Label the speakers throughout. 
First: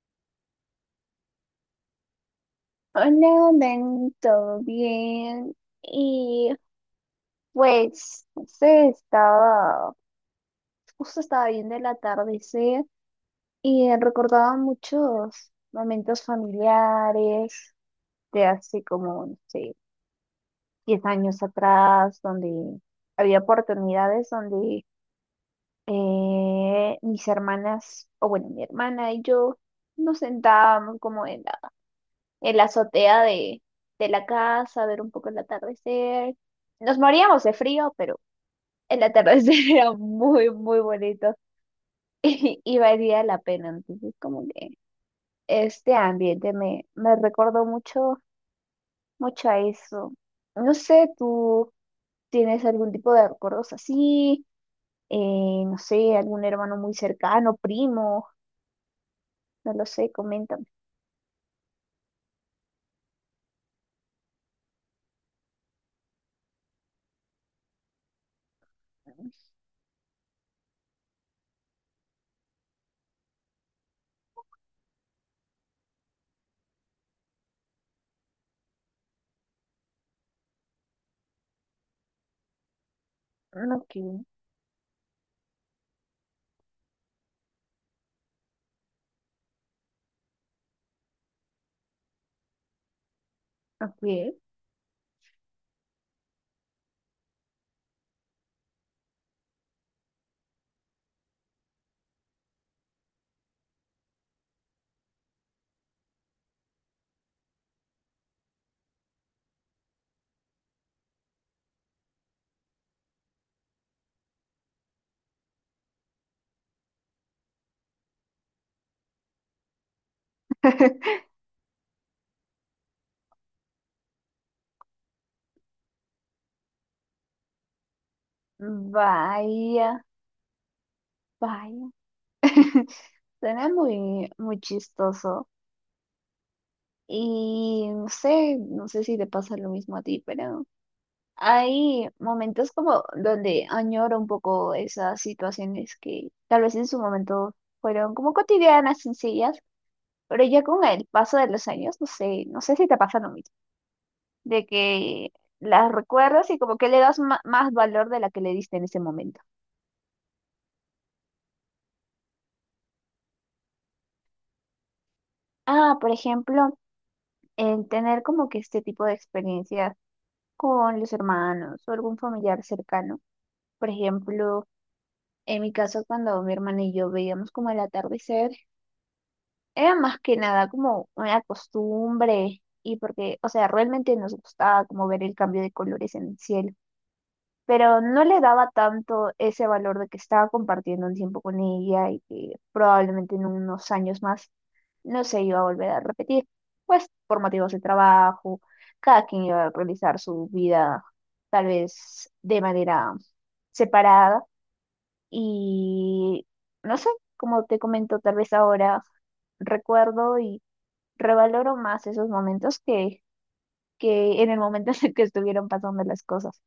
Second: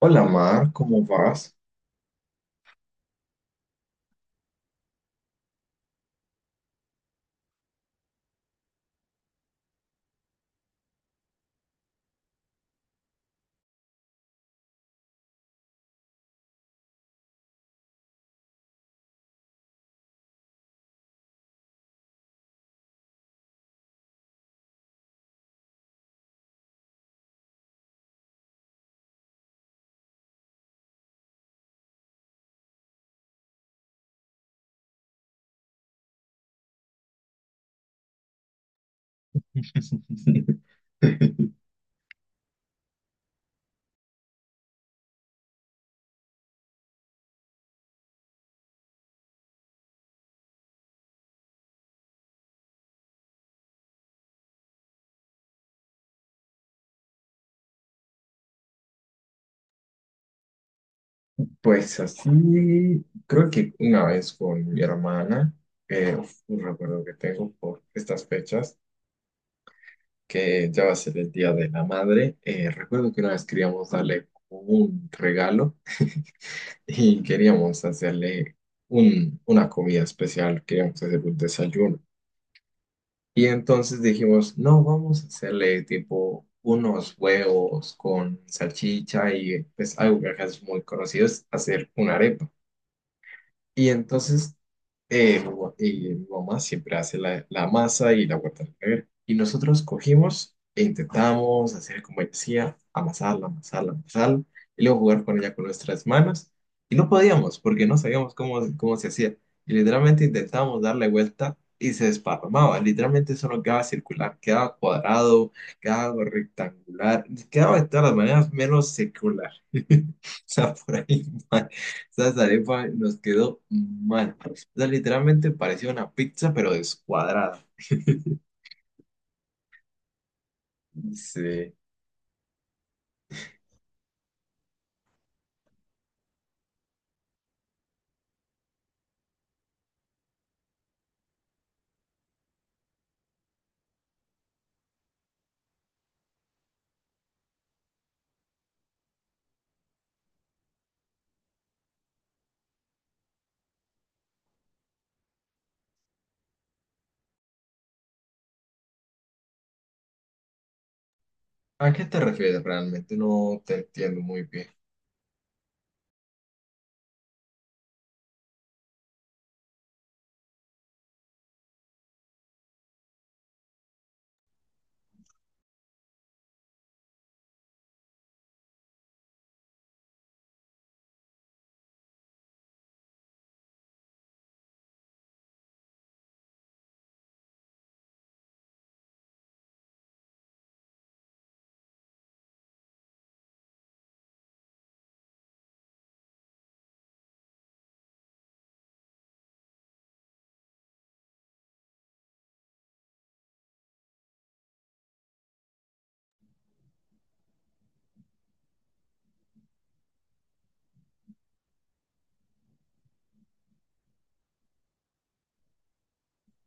Speaker 1: Hola Mar, ¿cómo vas?
Speaker 2: Hola, Dan, ¿todo bien? Y pues, no sé, estaba, justo estaba viendo el atardecer y recordaba muchos momentos familiares de hace como, no sé, 10 años atrás, donde había oportunidades donde mis hermanas, o bueno, mi hermana y yo nos sentábamos como en la azotea de la casa, ver un poco el atardecer. Nos moríamos de frío, pero el atardecer era muy, muy bonito y valía la pena. Entonces, como que este ambiente me recordó mucho a eso. No sé, ¿tú tienes algún tipo de recuerdos así? No sé, algún hermano muy cercano, primo, no lo sé, coméntame.
Speaker 1: Pues así, creo que una vez con mi hermana, un recuerdo que tengo por estas fechas, que ya va a ser el Día de la Madre. Recuerdo que una vez queríamos darle como un regalo y queríamos hacerle una comida especial, queríamos hacer un desayuno. Y
Speaker 2: Ok,
Speaker 1: entonces dijimos, no, vamos a hacerle tipo unos huevos con salchicha, y pues algo que acá es muy conocido es hacer una arepa. Y
Speaker 2: ok.
Speaker 1: entonces y mi mamá siempre hace la masa y la guarda en la nevera. Y nosotros cogimos e intentamos hacer como ella decía, amasarla, amasarla, amasarla, y luego jugar con ella con nuestras manos. Y no podíamos porque no sabíamos cómo se hacía. Y literalmente intentábamos darle vuelta y se desparramaba. Literalmente eso no quedaba circular, quedaba cuadrado, quedaba rectangular, quedaba de todas las maneras menos circular. O sea, por ahí. Mal. Esa arepa nos quedó mal. O sea, literalmente parecía una pizza, pero descuadrada.
Speaker 2: Vaya,
Speaker 1: Sí.
Speaker 2: vaya. Suena muy, muy chistoso. Y no sé, no sé si te pasa lo mismo a ti, pero hay momentos como donde añoro un poco esas situaciones que tal vez en su momento fueron como cotidianas, sencillas, pero ya con el paso de los años, no sé, no sé si te pasa lo mismo, de que las recuerdas y como que le das más valor de la que le diste en ese momento.
Speaker 1: ¿A qué te refieres realmente? No te entiendo muy bien.
Speaker 2: Ah, por ejemplo, el tener como que este tipo de experiencias con los hermanos o algún familiar cercano. Por ejemplo, en mi caso, cuando mi hermana y yo veíamos como el atardecer, era más que nada como una costumbre y porque, o sea, realmente nos gustaba como ver el cambio de colores en el cielo, pero no le daba tanto ese valor de que estaba compartiendo un tiempo con ella y que probablemente en unos años más no se iba a volver a repetir, pues por motivos de trabajo, cada quien iba a realizar su vida tal vez de manera separada y no sé, como te comento, tal vez ahora recuerdo y revaloro más esos momentos que en el momento en el que estuvieron pasando las cosas.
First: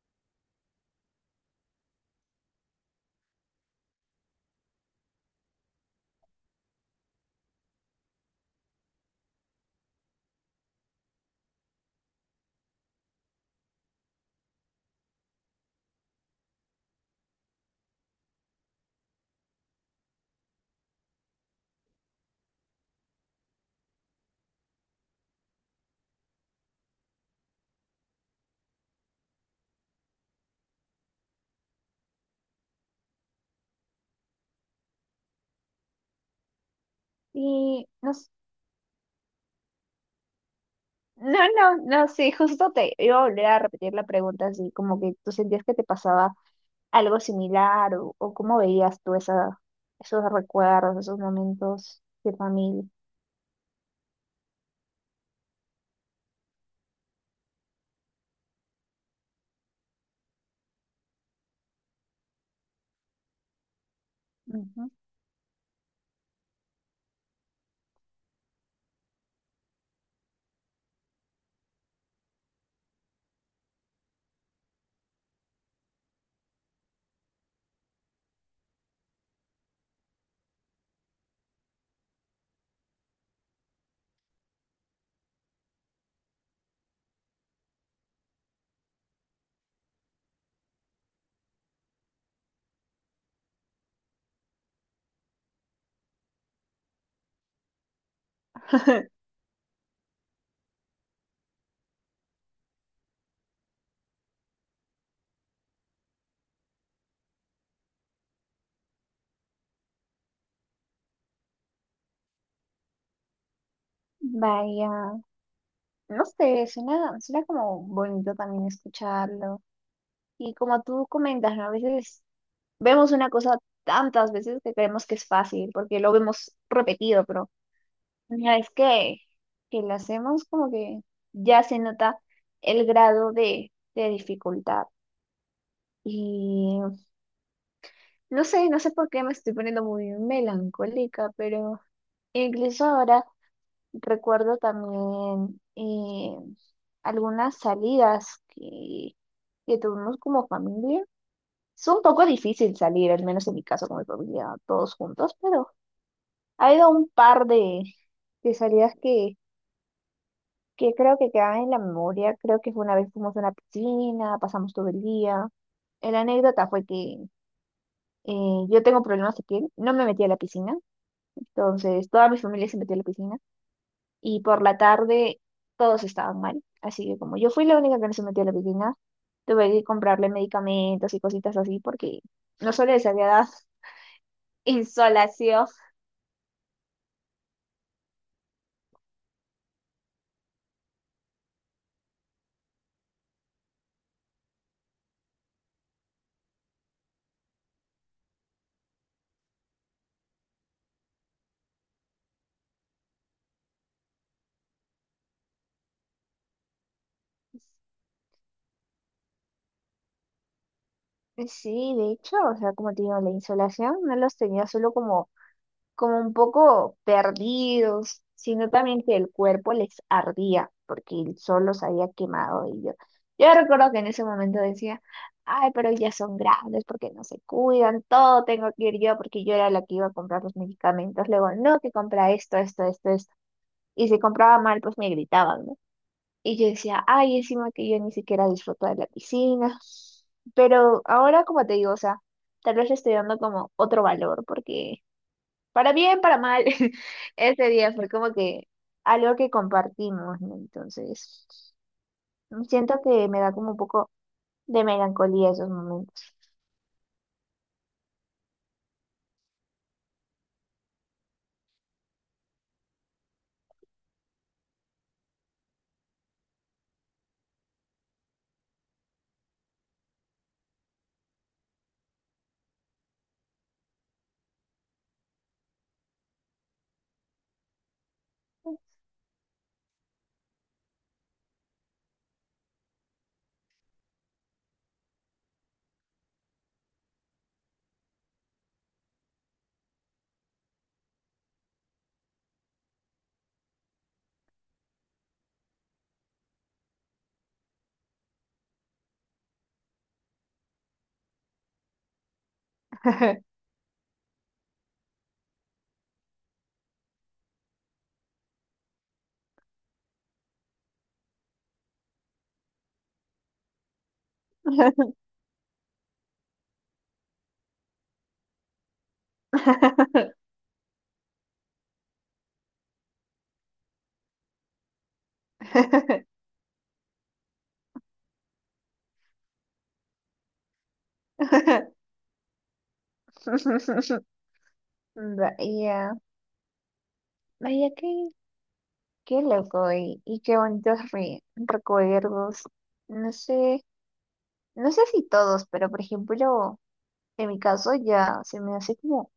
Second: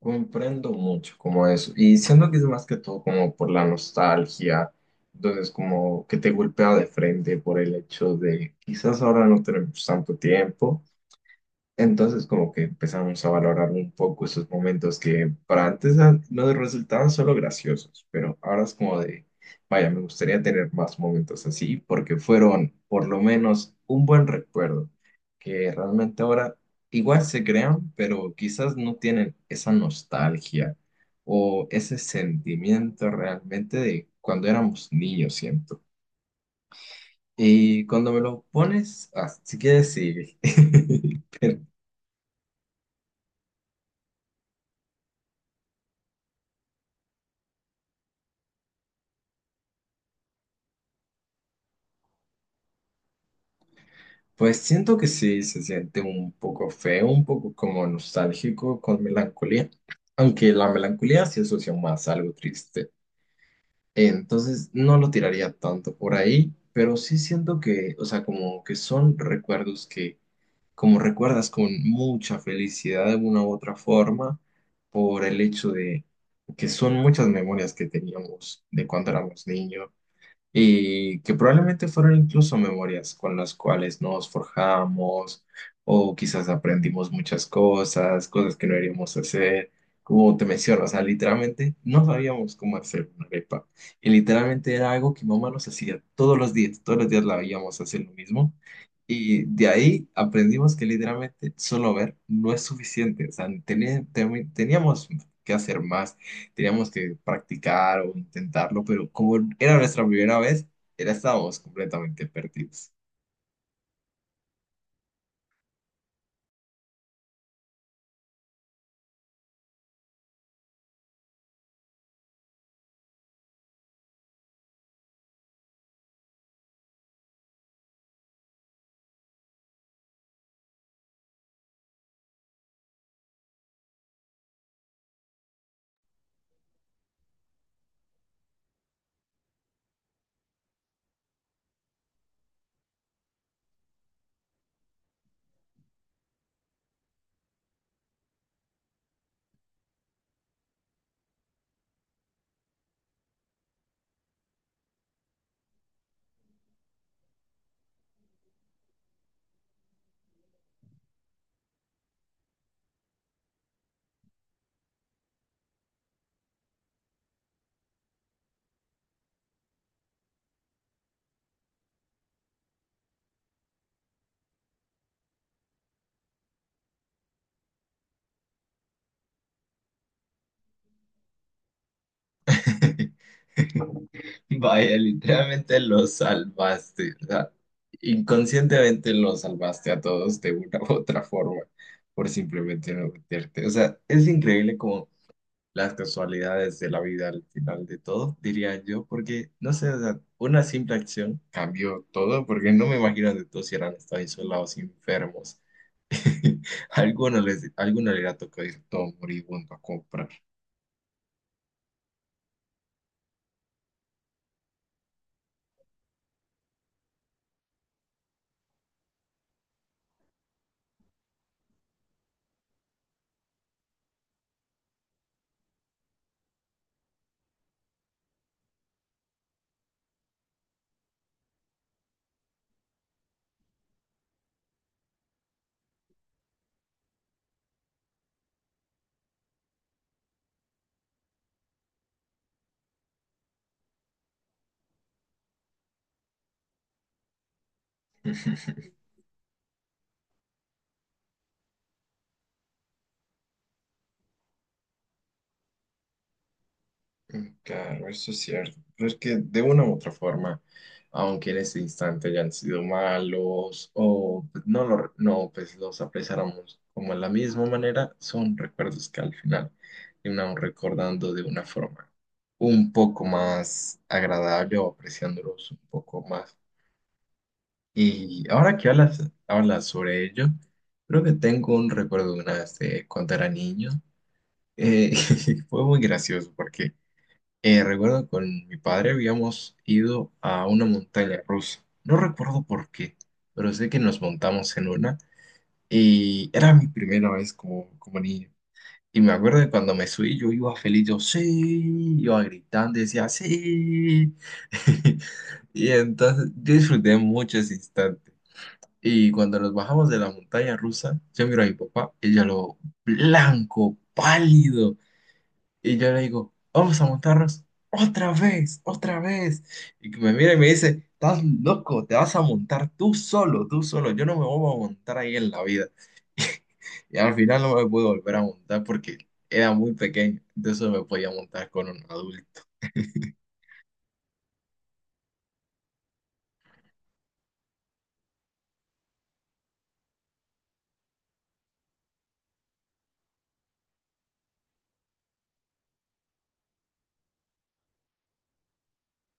Speaker 1: Comprendo mucho como eso. Y siento que es más que todo como por la nostalgia. Entonces, como que te golpea de frente por el hecho de quizás ahora no tenemos tanto tiempo. Entonces como que empezamos a valorar un poco esos momentos que para antes ah, nos resultaban solo graciosos, pero ahora es como de, vaya, me gustaría tener más momentos así porque fueron por lo menos un buen recuerdo, que realmente ahora igual se crean, pero quizás no tienen esa nostalgia o ese sentimiento realmente de cuando éramos niños, siento. Y
Speaker 2: Y
Speaker 1: cuando
Speaker 2: no.
Speaker 1: me lo pones, así que decir,
Speaker 2: No, no, no, sí, justo te iba a volver a repetir la pregunta, así como que tú sentías que te pasaba algo similar o cómo veías tú esa, esos recuerdos, esos momentos de familia.
Speaker 1: Pues siento que sí, se siente un poco feo, un poco como nostálgico con melancolía, aunque la melancolía se asocia más a algo triste. Entonces
Speaker 2: Ujú.
Speaker 1: no lo tiraría tanto por ahí, pero sí siento que, o sea, como que son recuerdos que, como recuerdas con mucha felicidad de una u otra forma, por el hecho de que son muchas memorias que teníamos de cuando éramos niños y que probablemente fueron incluso memorias con las cuales nos forjamos o quizás aprendimos muchas cosas, cosas que no deberíamos hacer. Como te menciono, o sea, literalmente no sabíamos cómo hacer una arepa. Y literalmente era algo que mamá nos hacía todos los días la veíamos hacer lo mismo. Y de ahí aprendimos que literalmente solo ver no es suficiente, o sea, teníamos que hacer más, teníamos que practicar o intentarlo, pero como era nuestra primera vez, era, estábamos completamente perdidos.
Speaker 2: Vaya, no sé, suena, suena como bonito también escucharlo. Y como tú comentas, ¿no? A veces vemos una cosa tantas veces que creemos que es fácil porque lo vemos repetido, pero una vez que lo hacemos, como que ya se nota el grado de dificultad. Y no sé, no sé por qué me estoy poniendo muy melancólica, pero incluso ahora recuerdo también algunas salidas que tuvimos como familia. Es un poco difícil salir, al menos en mi caso con mi familia, todos juntos, pero ha habido un par de salidas que creo que quedan en la memoria. Creo que fue una vez fuimos a una piscina, pasamos todo el día. La anécdota fue que yo tengo problemas de piel, no me metí a la piscina, entonces toda mi familia se metió a la piscina y por la tarde todos estaban mal. Así que como yo fui la única que no se metió a la piscina, tuve que comprarle medicamentos y cositas así porque no solo les había dado
Speaker 1: Vaya,
Speaker 2: insolación.
Speaker 1: literalmente los salvaste, o sea, inconscientemente los salvaste a todos de una u otra forma por simplemente no meterte. O sea, es increíble como las casualidades de la vida al final de todo, diría yo, porque no sé, o sea, una simple acción cambió todo, porque no me imagino de todos si eran estado isolados, enfermos. Alguno les, alguno le ha tocado ir todo moribundo a comprar.
Speaker 2: Sí, de hecho, o sea, como te digo, la insolación no los tenía solo como como un poco perdidos, sino también que el cuerpo les ardía porque el sol los había quemado y yo recuerdo que en ese momento decía, ay, pero ya son grandes porque no se cuidan, todo tengo que ir yo porque yo era la que iba a comprar los medicamentos, luego no, que compra esto, esto, esto, esto, y si compraba mal, pues me gritaban, ¿no? Y yo decía, ay, encima que yo ni siquiera disfruto de la piscina, pero ahora como te digo, o sea, tal vez le estoy dando como otro valor porque para bien, para mal, ese día fue como que algo que compartimos, ¿no? Entonces, siento que me da como un poco de melancolía esos momentos.
Speaker 1: Claro, eso es cierto. Pero es que de una u otra forma, aunque en ese instante hayan sido malos o pues, no, no pues los apreciáramos como de la misma manera, son recuerdos que al final terminamos recordando de una forma un poco más agradable o apreciándolos un poco más. Y ahora que hablas sobre ello, creo que tengo un recuerdo de una vez de cuando era niño. Eh, fue muy gracioso porque recuerdo con mi padre habíamos ido a una montaña rusa. No recuerdo por qué, pero sé que nos montamos en una y era mi primera vez como, como niño. Y me acuerdo de cuando me subí, yo iba feliz, yo sí, iba gritando, decía sí. Y entonces yo disfruté mucho ese instante. Y cuando nos bajamos de la montaña rusa, yo miro a mi papá, y ella lo blanco, pálido. Y yo le digo, vamos a montarnos otra vez, otra vez. Y que me mira y me dice, estás loco, te vas a montar tú solo, tú solo. Yo no me voy a montar ahí en la vida. Y al final no me pude volver a montar porque era muy pequeño. Entonces me podía montar con un adulto.
Speaker 2: Vaya, vaya, qué, qué loco y qué bonitos recuerdos. No sé, no sé si todos, pero por ejemplo, en mi caso ya se me hace como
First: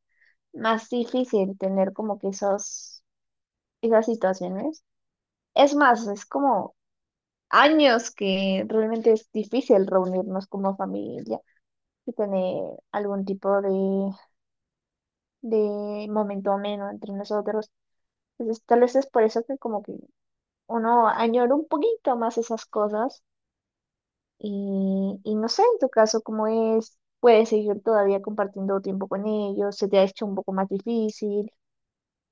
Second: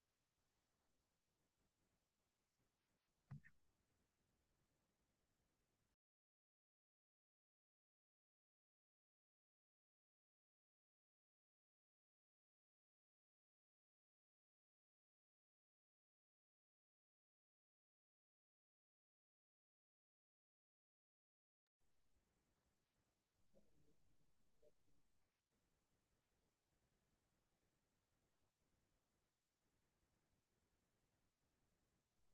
Speaker 2: más difícil tener como que esos esas situaciones. Es más, es como años que realmente es difícil reunirnos como familia y tener algún tipo de momento ameno entre nosotros. Entonces, tal vez es por eso que como que uno añora un poquito más esas cosas y no sé, en tu caso, cómo es, puedes seguir todavía compartiendo tiempo con ellos, se te ha hecho un poco más difícil,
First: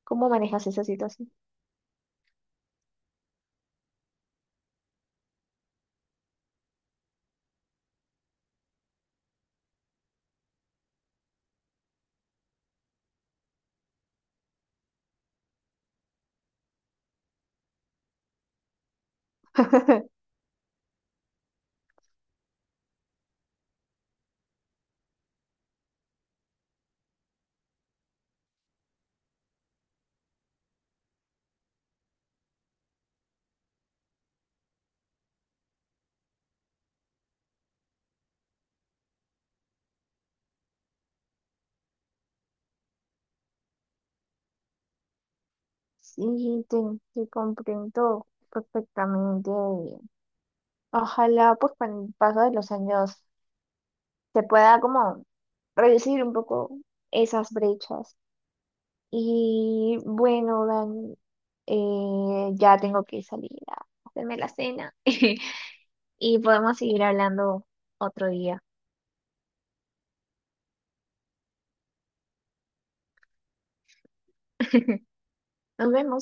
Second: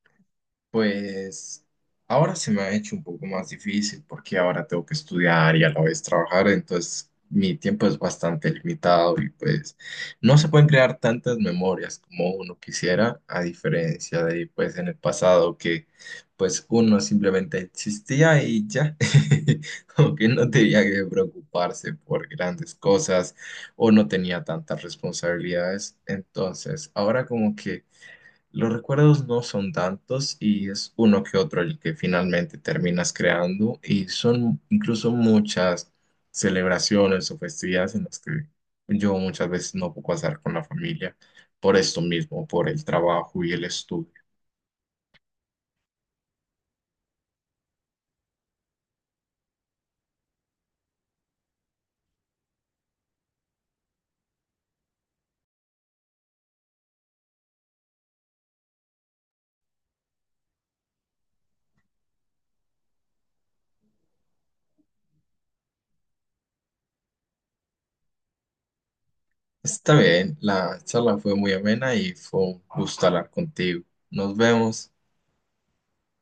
Speaker 2: ¿cómo manejas esa situación?
Speaker 1: Pues ahora se me ha hecho un poco más difícil porque ahora tengo que estudiar y a la vez trabajar, entonces mi tiempo es bastante limitado y pues no se pueden crear tantas memorias como uno quisiera, a diferencia de pues en el pasado que pues uno simplemente existía y ya, como que no tenía que preocuparse por grandes cosas o no tenía tantas responsabilidades, entonces ahora como que los recuerdos no son tantos y es uno que otro el que finalmente terminas creando, y son incluso muchas celebraciones o festividades en las que yo muchas veces no puedo pasar con la familia por esto mismo, por el trabajo y el estudio.
Speaker 2: Sí, te comprendo perfectamente. Ojalá pues con el paso de los años se pueda como reducir un poco esas brechas. Y bueno, Dan, ya tengo que salir a hacerme la cena y podemos seguir hablando otro día.
Speaker 1: Está bien, la charla fue muy amena y fue un gusto hablar contigo. Nos vemos.
Speaker 2: Nos vemos.